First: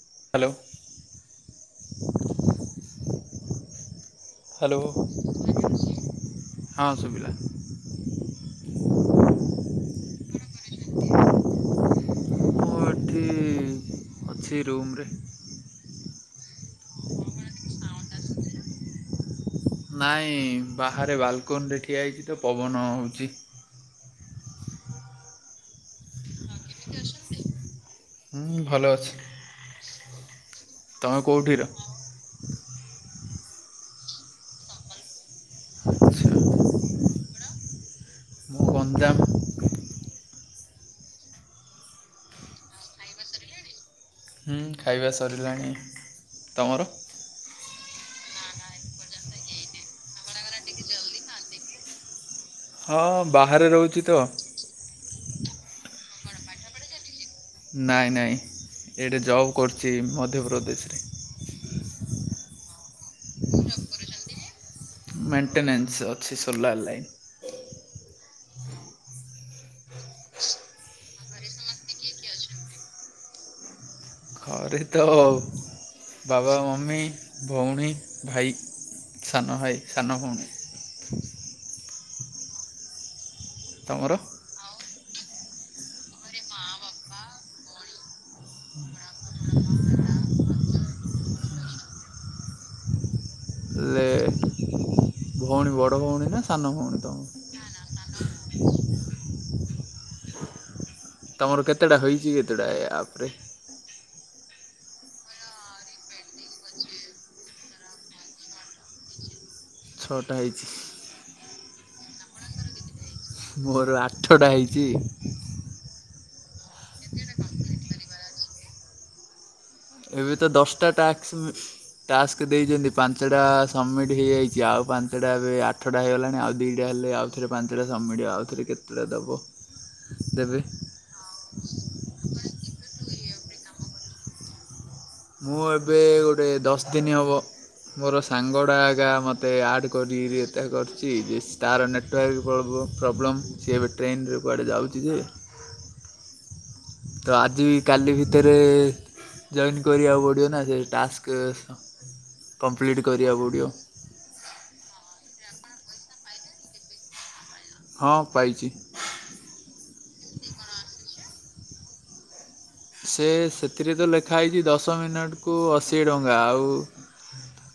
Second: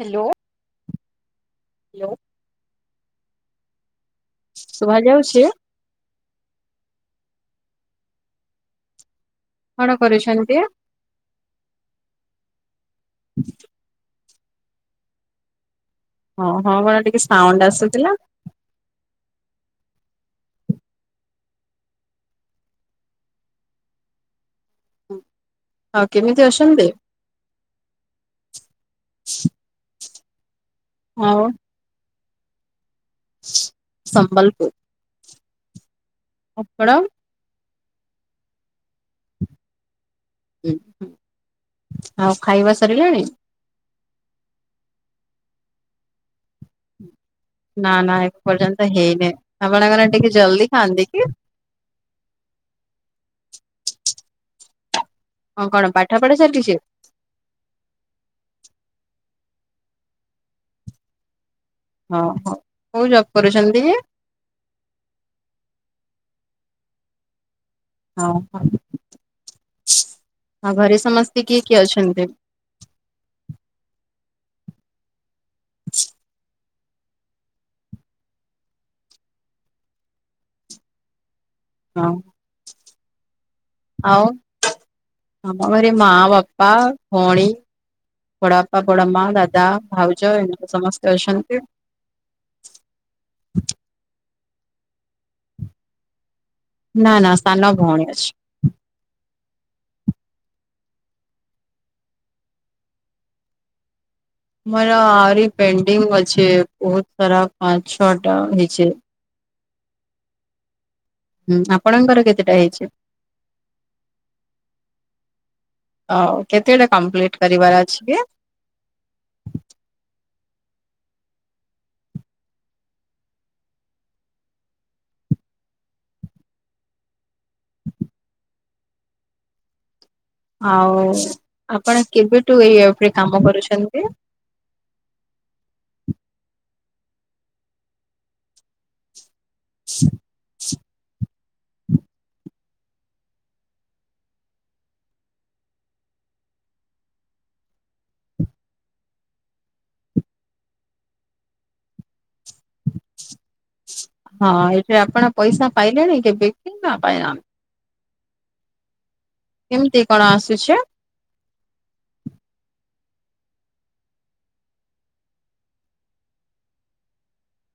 Hello hello. Hello. ଶୁଭା ଯାଉଛି ହଁ ଶୁଭିଲା। କଣ କରୁଛନ୍ତି? ମୁଁ ଏଠି ଅଛି ରୁମରେ। ଆପଣଙ୍କର ଟିକେ ସାଉଣ୍ଡ ଆସୁଥିଲା। ନାଇଁ ବାହାରେ ବାଲକୁନିରେ ଠିଆ ହେଇଚି ତ ପବନ ହଉଚି। ହଁ କେମିତି ଅଛନ୍ତି? ହୁଁ ଭଲ ଅଛି। ତମେ ଆଉ କୋଉଠି ର ସମ୍ବଲପୁର। ଆଚ୍ଛା ଅପଣ? ମୁଁ ଗଞ୍ଜାମ। ହଁ ଖାଇବା ସରିଲାଣି? ହୁଁ ଖାଇବା ସରିଲାଣି ତମର? ନା ନା ଏ ପର୍ଯ୍ୟନ୍ତ ହେଇନିଁ ଆପଣଙ୍କରେ ଟିକେ ଜଲଦି ଖାଆନ୍ତି କି? ହଁ ବାହାରେ ରହୁଚି ତ। ହଁ କଣ ପାଠ ପଢା ଚାଲିଚି? ନାଇଁ ନାଇଁ ଏଇଠେ ଜବ୍ କରୁଛି ମଧ୍ୟପ୍ରଦେଶରେ। ହଁ ହଉ କୋଉ ଜବ୍ କରୁଛନ୍ତି? ମେଣ୍ଟେନେନ୍ସ ଅଛି ସୋଲାର ଲାଇନ୍। ହଁ ହଁ, ହଁ ଘରେ ସମସ୍ତେ କିଏ କିଏ ଅଛନ୍ତି? ଘରେ ତ ବାବା ମା- ମମୀ ଭଉଣୀ ଭାଇ ସାନ ଭାଇ ସାନ ଭଉଣୀ। ହଁ ତମର? ଆଉ ଆମ ଘରେ ମା ବାପା ଭଉଣୀ। ବଡବାପା ବଡ ମା ଦାଦା ଭାଉଜ ଏମିତି ସମସ୍ତେ ଅଛନ୍ତି। ହେଲେ ଭଉଣୀ ବଡ ଭଉଣୀ ନା? ସାନ ଭଉଣୀ ନା ତମର? ନା ସାନ ଭଉଣୀ ଅଛି। ତମର କେତେଟା ହେଇଛି କେତେଟା ଏ ଆପରେ। ମୋର ଆରି ପେଣ୍ଡିଙ୍ଗ ଅଛେ ବହୁତ ସାରା ପାଞ୍ଚ ଛଅଟା ହେଇଛେ ଛଅଟା ହେଇଚି। ହୁଁ ଆପଣଙ୍କର କେତେଟା ହେଇଚି? ମୋର ଆଠ ଟା ହେଇଚି ଇ ହଉ କେତେଟା କମ୍ପ୍ଲିଟ କରିବାର ଅଛି କି? ଏବେ ତ ଦଶଟା ଟା ଟାସ୍କ ଟାସ୍କ ଦେଇଛନ୍ତି ପାଞ୍ଚଟା ସବମିଟ୍ ହେଇଯାଇଚି ଆଉ ପାଞ୍ଚଟା ଏବେ ଆଠଟା ହେଇଗଲାଣି ଆଉ ଦୁଇଟା ହେଲେ ଆଉଥରେ ପାଞ୍ଚଟା ସବମିଟ ଆଉଥରେ କେତେଟା ଦବ। ଆଉ ଆପଣ କେବେଠୁ ଏଇ ଆପରେ କାମ କରୁଛନ୍ତି? ମୁଁ ଏବେ ଗୋଟେ ଦଶ ଦିନ ହବ ମୋର ସାଙ୍ଗଟା ଏକା ମୋତ ତେ ଆଡ଼୍ କରିକିରି ଏଟା କରିଚି ଯେସ୍ ତାର ନେଟୱାର୍କ ପୋଳବ ପ୍ରୋବ୍ଲେମ୍ ସିଏ ଏବେ ଟ୍ରେନ୍ ରେ କୁଆଡ଼େ ଯାଉଚି ଯେ ତ ଆଜି ବି କାଲି ଭିତରେ ଜଏନ୍ କରିବାକୁ ପଡିବ ନା ସେ ଟାସ୍କ କମ୍ପ୍ଲିଟ୍ କରିବାକୁ ପଡ଼ିବ। ହଁ ଏଥିରେ ଆପଣ ପଇସା ପାଇଲେଣି କେବେ କି ନା ପାଇ ନାହା ହଁ ପାଇଚି। କେମତି କଣ ଆସୁଛି? ସେ ସେଥିରେ ତ ଲେଖା ହେଇଚି ଦଶ ମିନିଟ୍ କୁୁ ଅଶି ଟଙ୍କା। ଆଉ କ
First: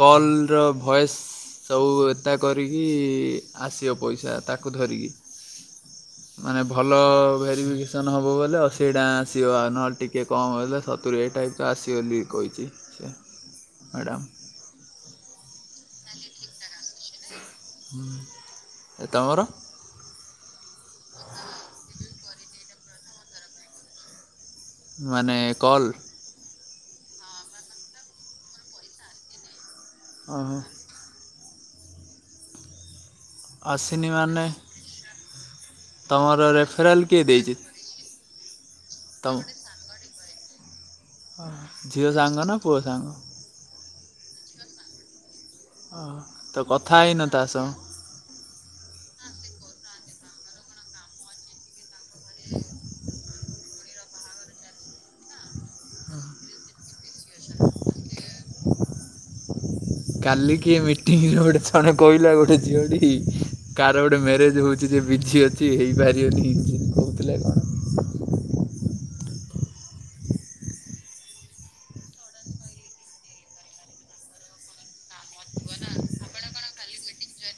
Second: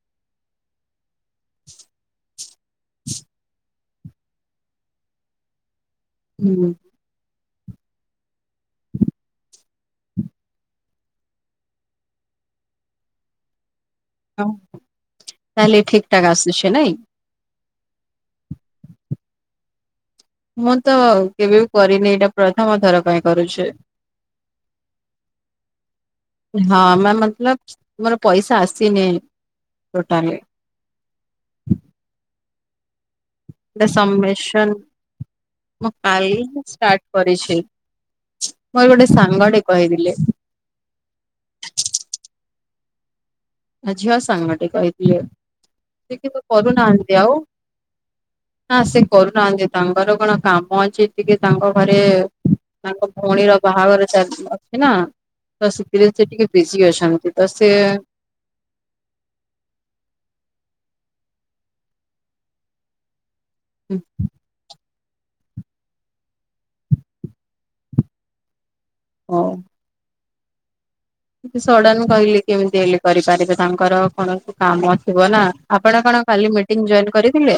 କଲ୍ ର ଭଏସ୍ ସବୁ ଏତା କରିକି ଆସିବ ପଇସା ତାକୁ ଧରିକି। ମାନେ ହୁଁ ଭଲ ଭେରିଫିକେସନ ହବ ବଲେ ଅଶି ଟଙ୍କା ଆସିବ। ନହେଲେ ଟିକେ କମ୍ ହେଲେ ସତୁୁରି। ଏ ଟାଇପ୍ ର ଆସିବ ବୋଲି କହିଚି ସେ ମ୍ୟାଡ଼ାମ୍। ତାହଲେ ଠିକଠାକ୍ ଆସୁଛି ନାଇ? ହୁଁ, ଏ ତୋମର? ମୁଁ ତ କେବେ ବି କରିନି, ଏଇଟା ପ୍ରଥମ ଥର ପାଇଁ କରୁଛି। ମାନେ କଲ୍? ହଁ ମା ମତଲବ ମୋର ପଇସା ଆସିନି ଟୋଟାଲି। ଓହୋ ଏ ଆସିନି ମାନେ ସମ୍ମିଶନ୍। ମୁଁ କାଲି ତମର ହିଁ ଷ୍ଟାର୍ଟ ରେଫରାଲ୍ କିଏ ଦେଇଛି କରିଛି ମୋର ଗୋଟେ ତମ ସାଙ୍ଗଟେ କହିିଥିଲେ। ଝିଅ ସାଙ୍ଗ ନା ପୁଅ ସାଙ୍ଗ? ଆ ଝିଅ ସାଙ୍ଗଟେ କହିଥିଲେ। ସେ ଓହୋ କିନ୍ତୁ ତ କଥା କରୁନାହାନ୍ତି ହେଇନ ଆଉ ତା ସହ ନା ସେ କରୁନାହାନ୍ତି। ତାଙ୍କର କଣ କାମ ଅଛି ଟିକେ ତାଙ୍କ ଘରେ ତାଙ୍କ ଭଉଣୀର ବାହାଘର ଚାଲ ଅଛି ନା ତ ସେଥିରେ ସେ ଟିକେ ବିି ଜି ଅଛନ୍ତି ତ ସିଏ କାଲି କିଏ ମିଟିଂରେ ଗୋଟେ ଜଣେ କହିଲା, ଗୋଟେ ଝିଅଟି କାହାର ଗୋଟେ ମ୍ୟାରେଜ ହଉ ଯେ ବି ଜି ଅଛି ହେଇପାରିବନି ଏନ୍ତି କହୁଥିଲେ କଣ? ହଁ। ସଡନ କହିଲି କେମିତି ହେଲେ କରି ପାରିବେ, ତାଙ୍କର କୌଣସି କାମ ଥିବ ନା ଆପଣ କଣ? ଆପଣ କାଲି ମିଟିଂ ଜଏନ କରିଥିଲେ?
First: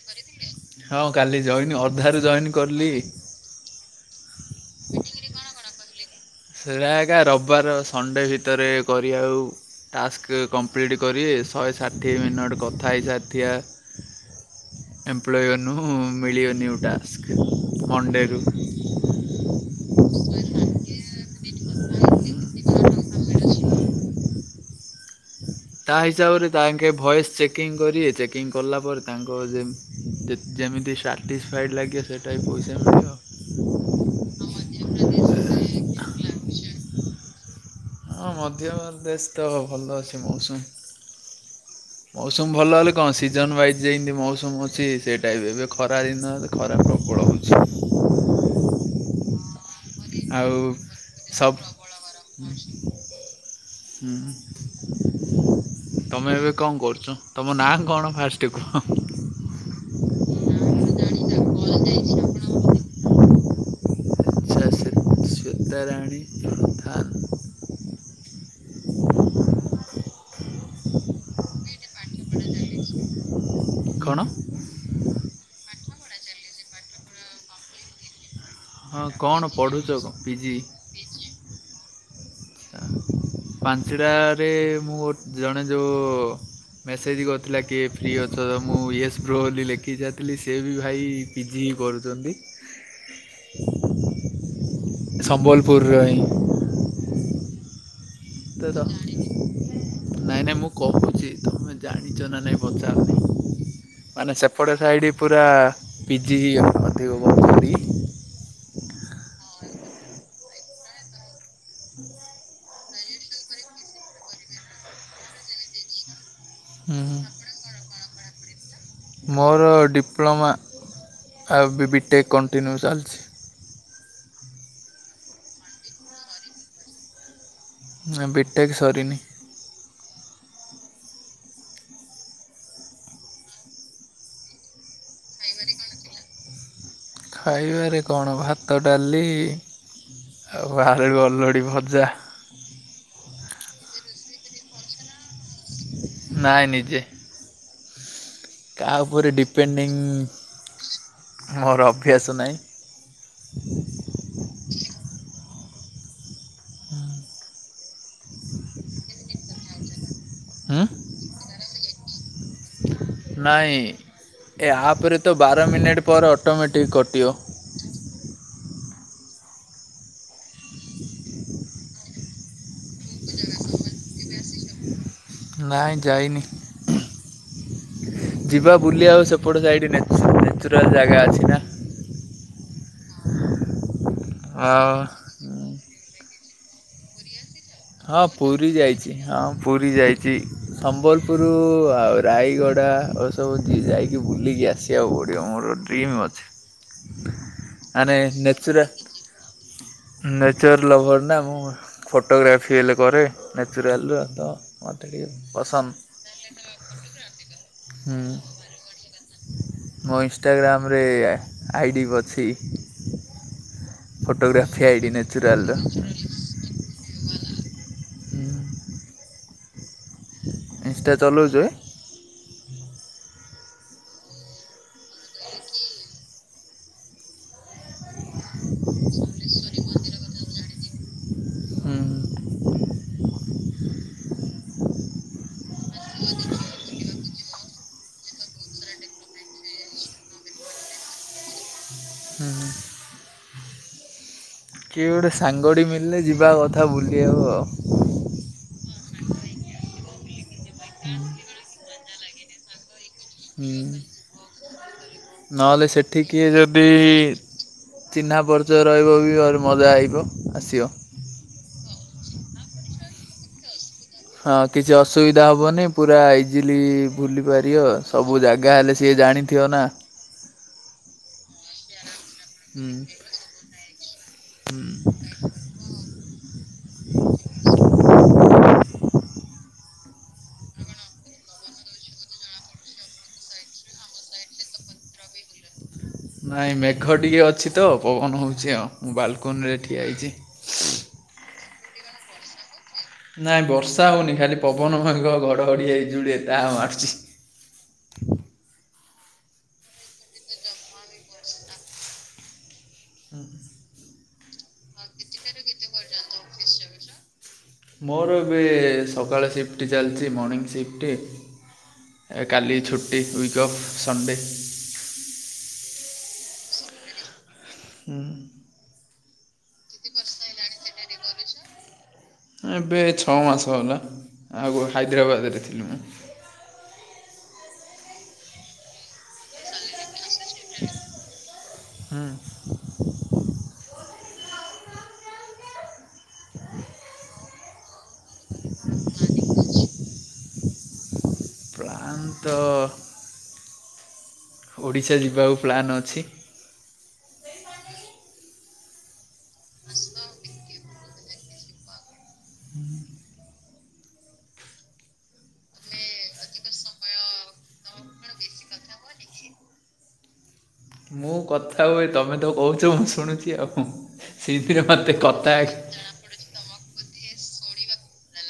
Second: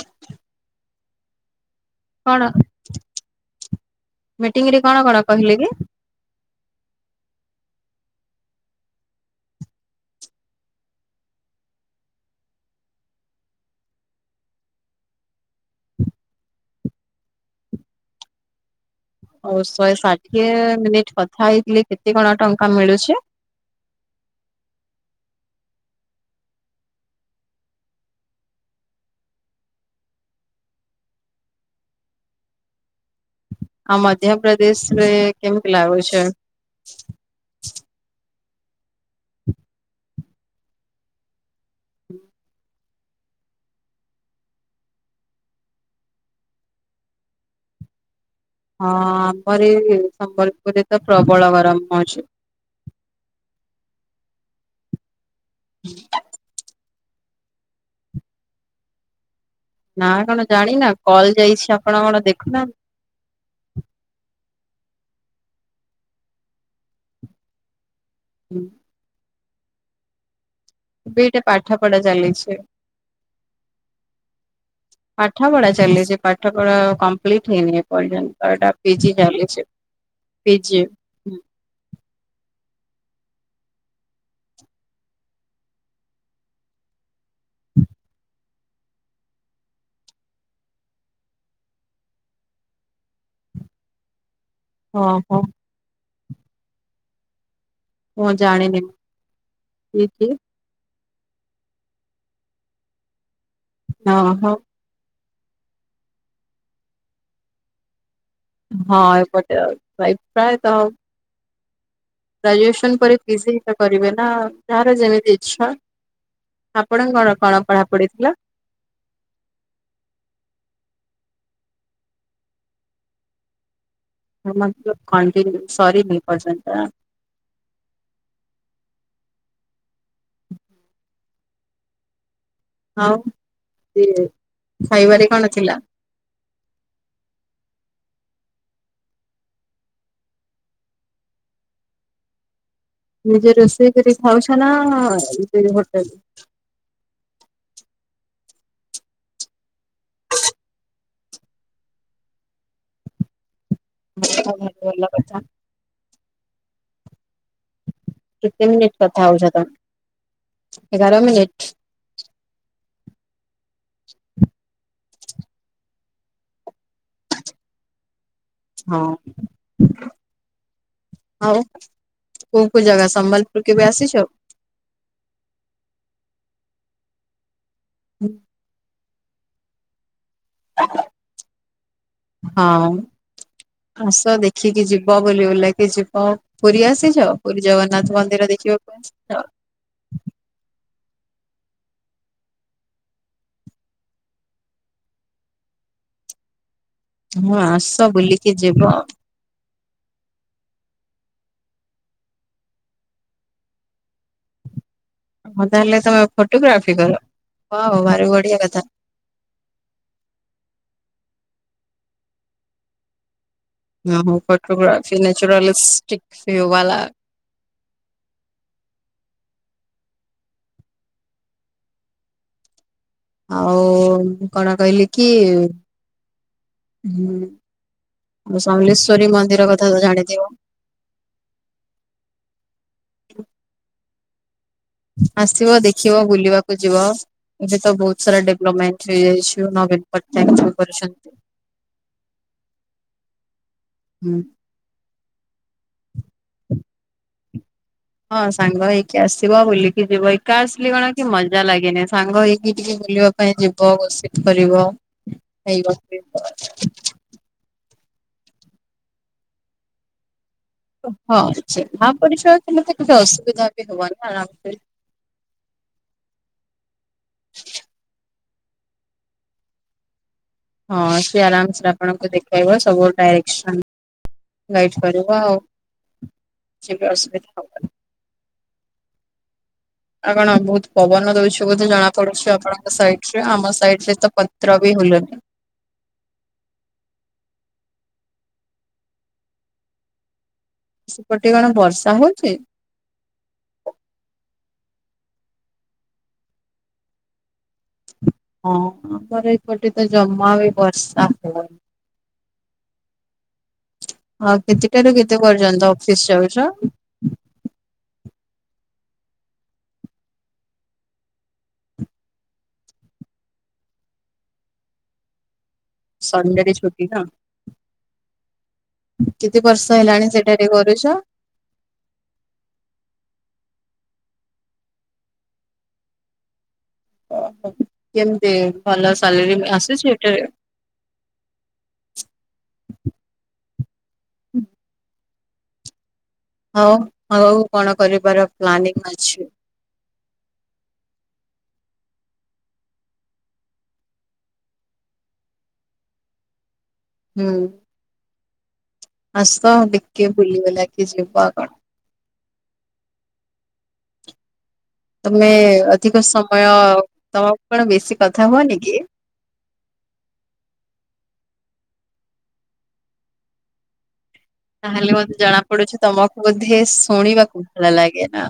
ହଁ କାଲି ଜଏନ୍ ଅଧାରୁ କଣ ଜଏନ୍ କରଲି। ମିଟିଂ ରେ କଣ କଣ କହିଲେ କି? ସେଇଟା ଏକା ରବିବାର ସଣ୍ଡେ ଭିତରେ କରି ଆଉ ଟାସ୍କ କମ୍ପ୍ଲିଟ୍ କରିବେ। ଶହେ ଷାଠିଏ ମିନିଟ୍ କଥା ହେଇ ହେଇସାରିଥିବା ଏମ୍ପଲୋଇ ମାନଙ୍କୁ ମିଳିବନି ଆଉ ଟାସ୍କ ମନ୍ ଡେ ରୁ। ଆଉ ଶହେ ଷାଠିଏ [unintelligible] କେତେ କଣ ଟଙ୍କା ମିଳୁଛି? ତା ହିସାବରେ ତାଙ୍କେ ଭଏସ ଚେକିଂ କରିବେ ଚେକିଂ କରିଲା ପରେ ତାଙ୍କ ଯେ ଯେ ଯେମିତି ସାଟିସ୍ ଫାଏ ଲାଗେ ସେଇଟା ବି ପଇସା ମିଳିବ। ଆ ମଧ୍ୟପ୍ରଦେଶରେ କେମିତି ଲାଗୁଛି? ହଁ ମଧ୍ୟପ୍ରଦେଶ ତ ଭଲ ଅଛି ମୌସୁମୀ ହ ମୌସୁମ ଭଲ ହେଲେ କଣ ସିଜନ ୱାଇଜ୍, ଯେମିତି ମୌସୁମ ଅଛି ସେ ଟାଇପ ଏବେ ଖରା ଦିନଲେ ଖରା ପ୍ର ବଳ ହଉଚି। ହଁ ଆମର ଏ ଆଉ ସମ୍ବଲପୁରରେ ତ ପ୍ରବଳ ଗରମ ହଉଛି। ହୁଁ ତମେ ଏବେ କଣ କରୁଛ? ତମ ନାଁ କଣ ଫାଷ୍ଟ କୁହ? ନା କଣ ଜାଣିନା? କଲ ଯାଇଛି ଆପଣ କଣ ଦେଖୁନାହାନ୍ତି ଶ୍ୱେତା ରାଣୀ ପ୍ରଧାନ। ହୁଁ। ଏବେ ଏଇଠି ପାଠପଢ଼ା ଚାଲିଛି। କଣ? ପାଠ ପଢା ଚାଲିଛି ପାଠ ପଢା କମ୍ପ୍ଲିଟ୍ ହେଇନି ଏ ପର୍ଯ୍ୟନ୍ତ ଏଟା ପି ହଁ ଜି କଣ ଚାଲିଛି ପଢ଼ୁଛ କଣ ପି ପିଜି? ଜି ପାଞ୍ଚଟାରେ ମୁଁ ଜଣେ ଯୋଉ ମେସେଜ କରିଥିଲା କିଏ ଫ୍ରି ଅଛ, ମୁଁ ୟସ୍ ବ୍ରୋ ବୋଲି ଲେଖିକି ସାରିଥିଲି ସେ ବି ଭାଇ ପି ଜି କରୁଛନ୍ତି। ଓହୋ। ସମ୍ବଲପୁରର ହିଁ। ମୁଁ ଜାଣିନି ପିଜି ନାଇଁ ନାଇଁ ମୁଁ କହୁ ଛି ତମେ ଜାଣିଛ ନା ନାଇଁ ପଚାରିଲି? ମାନେ ଓହୋ ସେପଟେ ସାଇଡ ପୁରା ପି ଜି ଅଧିକ [inaudible] କରିଲି। ହଁ ଏପଟେ ଆଉ ପ୍ରାୟତ ଗ୍ରାଜୁଏସନ ପରେ ପି ଜି ତ କରିବେ ନା ଯାହାର ଯେମିତି ଇଛା ହୁଁ ହୁଁ। ଆପଣଙ୍କର କଣ ପଢାପଢିଥିଲା? ମୋର ଡିପ୍ଲୋମା ଆଉ ବି ବି ଟେକ୍ କଣ୍ଟିନ୍ୟୁ ଚାଲିଛି। କଣ କେମିତି ସରିନି ଏପର୍ଯ୍ୟନ୍ତ। ନାଇଁ ବି ଟେକ ସରିନି। ଆଉ ସଏ ଖାଇବାରେ କଣ ଥିଲା? ଖାଇବାରେ କଣ ଭାତ ଡାଲି ଆଉ ଆଳୁ ଅଲଡ଼ି ଭଜା ନିଜେ ରୋଷେଇ କରି ଖାଉଛ ନା କିଣି ହୋଟେଲ ନାଇଁ ନିଜେ କାହା ଉପରେ ଡିପେଣ୍ଡିଙ୍ଗ ମୋର ଅଭ୍ୟାସ ନାହିଁ। [unintelligible] ଭଲ କଥା। ହୁଁ। କେତେ ମିନିଟ କଥା ହୋଉଚ ହୁଁ? ତମେ ଏଗାର ମିନିନିଟ ନାଇଁ ଏ ଆପରେ ତ ବାର ମିନିଟ୍ ପରେ ଅଟୋମେଟିକ୍ କଟିବ ହଁ। ଆଉ କୋଉ କୋଉ ଜାଗା ସମ୍ବଲପୁର କେବେ ଆସିଛ? ନାଇଁ ଯାଇନି ଯିବା ବୁଲି ଆଉ ସେ ସେପଟ ସାଇଟ ନେଚୁରାଲ ଜାଗା ଅଛି ନା। ହଁ ଆସ ଦେଖିକି ଯିବ ବୋଲି ଆଉ ବୁଲାକି ଯିବ ପୁରୀ ଆସିଛ? ପୁରୀ ଜଗନ୍ନାଥ ହଁ ମନ୍ଦିର ପୁରୀ ଦେଖିବାକୁ ଯାଇଚି ଆସିଛ ହଁ ପୁରୀ ଯାଇଚି ସମ୍ବଲପୁର ପୁରୁ ଆଉ ରାୟଗଡ଼ା ଏ ସବୁ ଯାଇକି ବୁଲିକି ଆସିବାକୁ ପଡ଼ିବ ମୋର ଡ୍ରିମ୍ ଅ ଅଛି। ହଁ ଆସ ମାନେ ବୁଲିକି ଯିବ ଆଉ। ନେଚର୍ ଲଭର୍ ନା ମୁଁ ଫଟୋଗ୍ରାଫି ହେଲେ କରେ ନ୍ୟାଚୁରାଲ୍ ର ତ ମୋତେ ଟିକେ ହଁ ପସନ୍ଦ ତାହେଲେ ତମେ ଫୋଟୋଗ୍ରାଫି କର ୱାଓ ଭାରି ବଢିଆ କଥା। ମୁଁ ଇନଷ୍ଟାଗ୍ରାମରେ ଆଇଡ଼ି ବି ଅଛି। ହଁ ହଉ ଫଟୋଗ୍ରାଫି ଆଇଡି ଫଟୋଗ୍ରାଫି ନେଚୁରାଲର ନ୍ୟାଚୁରାଲିଷ୍ଟିକ ଭିଉ ବାଲା। ହୁଁ। ଇନଷ୍ଟା ଚଲୋଉଚ କି? ଆଉ କଣ କହିଲି କି ଆଉ ସମ୍ୱଲେଶ୍ଵରୀ ମନ୍ଦିର କଥା ତ ଜାଣିଥିବ ହୁଁ ହୁଁ। ଆସିବ ଦେଖିବ ବୁଲିବାକୁ ଯିବ। ଏବେ ତ ବହୁତ ସାରା ଡିଲପମେଣ୍ଟ ହେଇଯାଇଛି ନବୀନ ପଟ୍ଟନାୟକ କରିଛନ୍ତି। ଉହୁଁ। ହୁଁ। କିଏ ଗୋଟେ ସାଙ୍ଗଟି ମିଲିଲେ ଯିବା କଥା ବୁଲିବାକୁ ଆଉ ହଁ ସାଙ୍ଗ ହେଇକି ଆସିବ ବୁଲିକି ଯିବ ଏକା ଆସିଲେ କଣ କି ମଜା ଲାଗେନି ସାଙ୍ଗ ହେଇକି ଟିକେ ବୁ ବୁଲିବା ପାଇଁ ଯିବ ହୁଁ ଗସିିପ କରିବ ନହେଲେ ସେଠି କିଏ ଯଦି [unintelligible] ଚିହ୍ନା ପରିଚୟ ରହିବ ବି ଆହୁରି ମଜା ଆଇବ। ଆସିବ। ହଁ ଚିହ୍ନା ପରିଚୟ ଥିଲେ ତ କିଛି ଅସୁବିଧା ନା ହଁ କିଛି ଅସୁବିଧା ହବନି ପୁରା ଇଜିଲି ଭୁଲି ପାରିବ ସବୁ ସବୁ ଜାଗା ହେଲେ ସିଏ ଜାଣିଥିବ ନା। ହଁ ସିଏ ଆରାମସରେ ଆପଣଙ୍କୁ ଦେଖେଇବ ହୁଁ ସବୁ ଡାଇରେକ୍ସନ୍ ଗାଇଡ୍ କରିବ ଆଉ କିଛିବି ଅସୁବିଧା ହବନି। ଆଉ କଣ ବହୁତ ପବନ ଦଉଛି ବୋଧେ ଜଣାପଡୁଛି ଆପଣଙ୍କ ସାଇଟରେ ଆମ ସାଇଟରେତ ପତ୍ର ବି ଭୁଲୁନି ନାଇଁ ମେଘ ଟିକେ ଅଛି ତ ପବନ ହଉଛି ଆଉ। ମୁଁ ବାଲକୁନିରେ ଠିଆ ହେଇଚି। ସାଉଣ୍ଡ ହୋଉଚି ନାଇଁ ବର୍ଷା ହଉନି ଖାଲି ପବନ ମେଘ ଘଡଘଡି ବିଜୁଳି ଏତା ମାରୁୁଛି ହଁ ଆମର ଏପଟେତ ଜମା ବି ବର୍ଷା ହୋଉନି। ହୁଁ। ଆଉ କେତେଟାରୁ କେତେ ପର୍ଯ୍ୟନ୍ତ ଅଫିସ ଯାଉଚ? ମୋର ଏବେ ସକାଳ ସିଫ୍ଟଟି ଚାଲିଛି ମର୍ଣ୍ଣିଂ ସିଫ୍ଟଟି। କାଲି ଛୁଟି ୱିକ୍ଅଫ୍ ସଣ୍ଡେ। ସଣ୍ଡେରେ ଛୁଟି ନା। ହୁଁ। କେତେ ବର୍ଷ ହେଲାଣି ସେଟାରେ କରୁଚ? ଏବେ ଛଅ ମାସ ହେଲା ଆଗରୁ ହାଇଦ୍ରାବାଦରେ ଥିଲି ମୁଁ। ଓହୋ କେମିତି ଭଲ ସାଲେରୀ ବି ଆସେ। ହୁଁ। ହୁଁ। ଆଉ ଆଗକୁ କଣ କରିବାର ପ୍ଲାନିଂ ଅଛି? ଆଉଁ ତ ଓଡ଼ିଶା ଯିବାକୁ ପ୍ଲାନ୍ ଅଛି। ହୁଁ। ଆସ ଦେଖି ବୁଲିଗଲା କି ଯିବା ଆଉ କଣ? ହୁଁ। ତମେ ଅଧିକ ସମୟ ତମକୁ କଣ ବେଶୀ କଥା ହୁଅନି କି? ମୁଁ କଥା ହୁଏ ତମେ ତ କହୁଛ ମୁଁ ଶୁଣୁଛି ଆଉ କଣ। ତାହେଲେ ମୋତେ ଜଣା ପଡୁଛି ତମକୁ ବୋଧେ ଶୁଣିବାକୁ ଭଲ ଲାଗେ ନା?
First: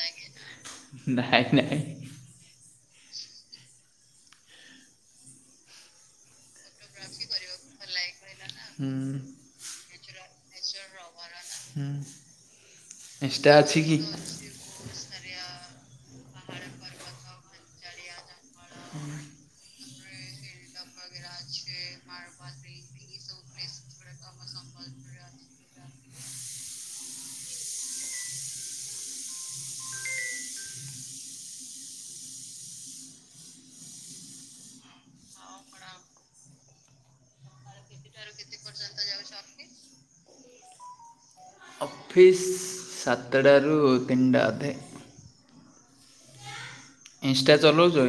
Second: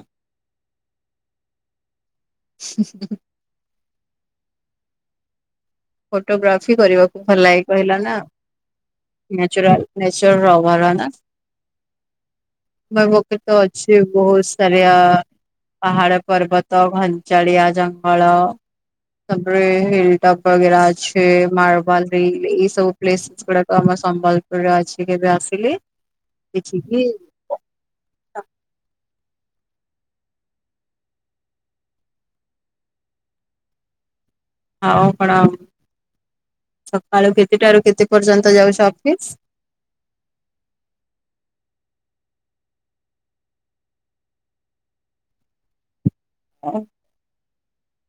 ନାଇଁ ନାଇଁ। ହ ହ ଫଟୋଗ୍ରାଫି କରିବାକୁ ଭଲ ଲାଗେ କହିଲା ହୁଁ ନାଚୁରାଲ। ନେଚୁର ରଭାର ନା? ହୁଁ। ମ ପୋକ ଇନଷ୍ଟା ତ କି ଅଛି ବହୁତ ସାରିଆ ପାହାଡ ପର୍ବତ ଘ ଗାଡିଆ ଜଙ୍ଗଲ। ତାପରେ ହିଲ୍ ଟପ୍ ବଗେରା ଅଛି ମାର୍ବାଲ ରିଲ୍ ଏଇ ସବୁ ପ୍ଲେସେସ୍ ଗୁଡାକ। ସମ୍ବଲପୁରରେ ଅଛି କେବେ ଆସିଲେ ଦେଖିକି ଜିବା। ତ। ଆଉ ପଣାମ। ସକାଳୁ କେତେଟାରୁ କେତେ ପର୍ଯ୍ୟନ୍ତ ଯାଉଛ ଅଫିସି। ଅଫିସ୍ ସାତଟାରୁ ତିନିଟା ଅଧେ। ଓ। ଇନଷ୍ଟା ଚଲଉଛୁ।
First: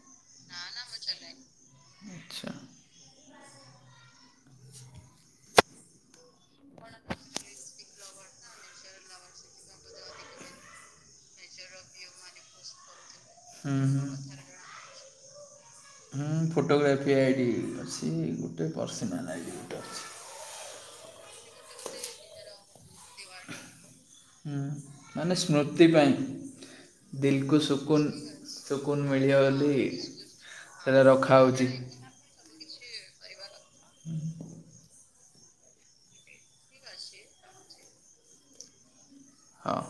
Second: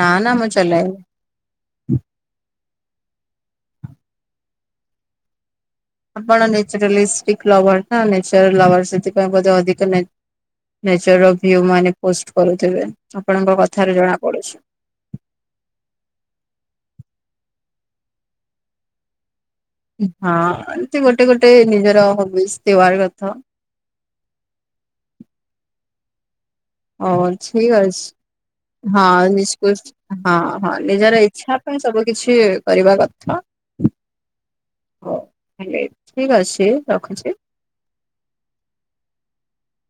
ନା ନା ମୁଁ ଚଲାଇନି। ଆଚ୍ଛା ଆପଣ ନ୍ୟଚୁରାଲିଷ୍ଟିକ ଲଭର୍ ନା ନନ୍ୟଚୁରଲ ଲଭର୍ ସେଥିପାଇଁ ବୋଧେ ଅଧିକ ନେଚୁରା ଭିଓ ମାନେ ପୋଷ୍ଟ କରୁିବେ ଆପଣଙ୍କ ହୁଁ କଥାରୁ ଜଣା ପଡୁଛି। ହଁ ଫଟୋଗ୍ରାଫି ଆଇଡ଼ି ଅଛି ଗୋଟେ ପର୍ସନାଲ ଆଇଡି। ହଁ ଗଲ। ଗୋଟେ ଗୋଟେ ନିଜର ହବିସି ର କଥ। ହୁଁ ମାନେ ସ୍ମୃତି ପାଇଁ ହଁ ଦିଲକୁ ଠିକ ଅଛି। ସୁକୁନ ସୁକୁନ ହଁ ମିଳିବ ବୋଲି ନିସୁ ହଁ ହଁ ସେଇଟା ନିଜର ଇଚ୍ଛା ରଖାହେଉଛି ପାଇଁ ସବୁ କିଛି କରିବା କଥା। ହୁଁ। ହ ହେଲେ ଠିକ ଅଛି ରଖୁଛି। ହଁ।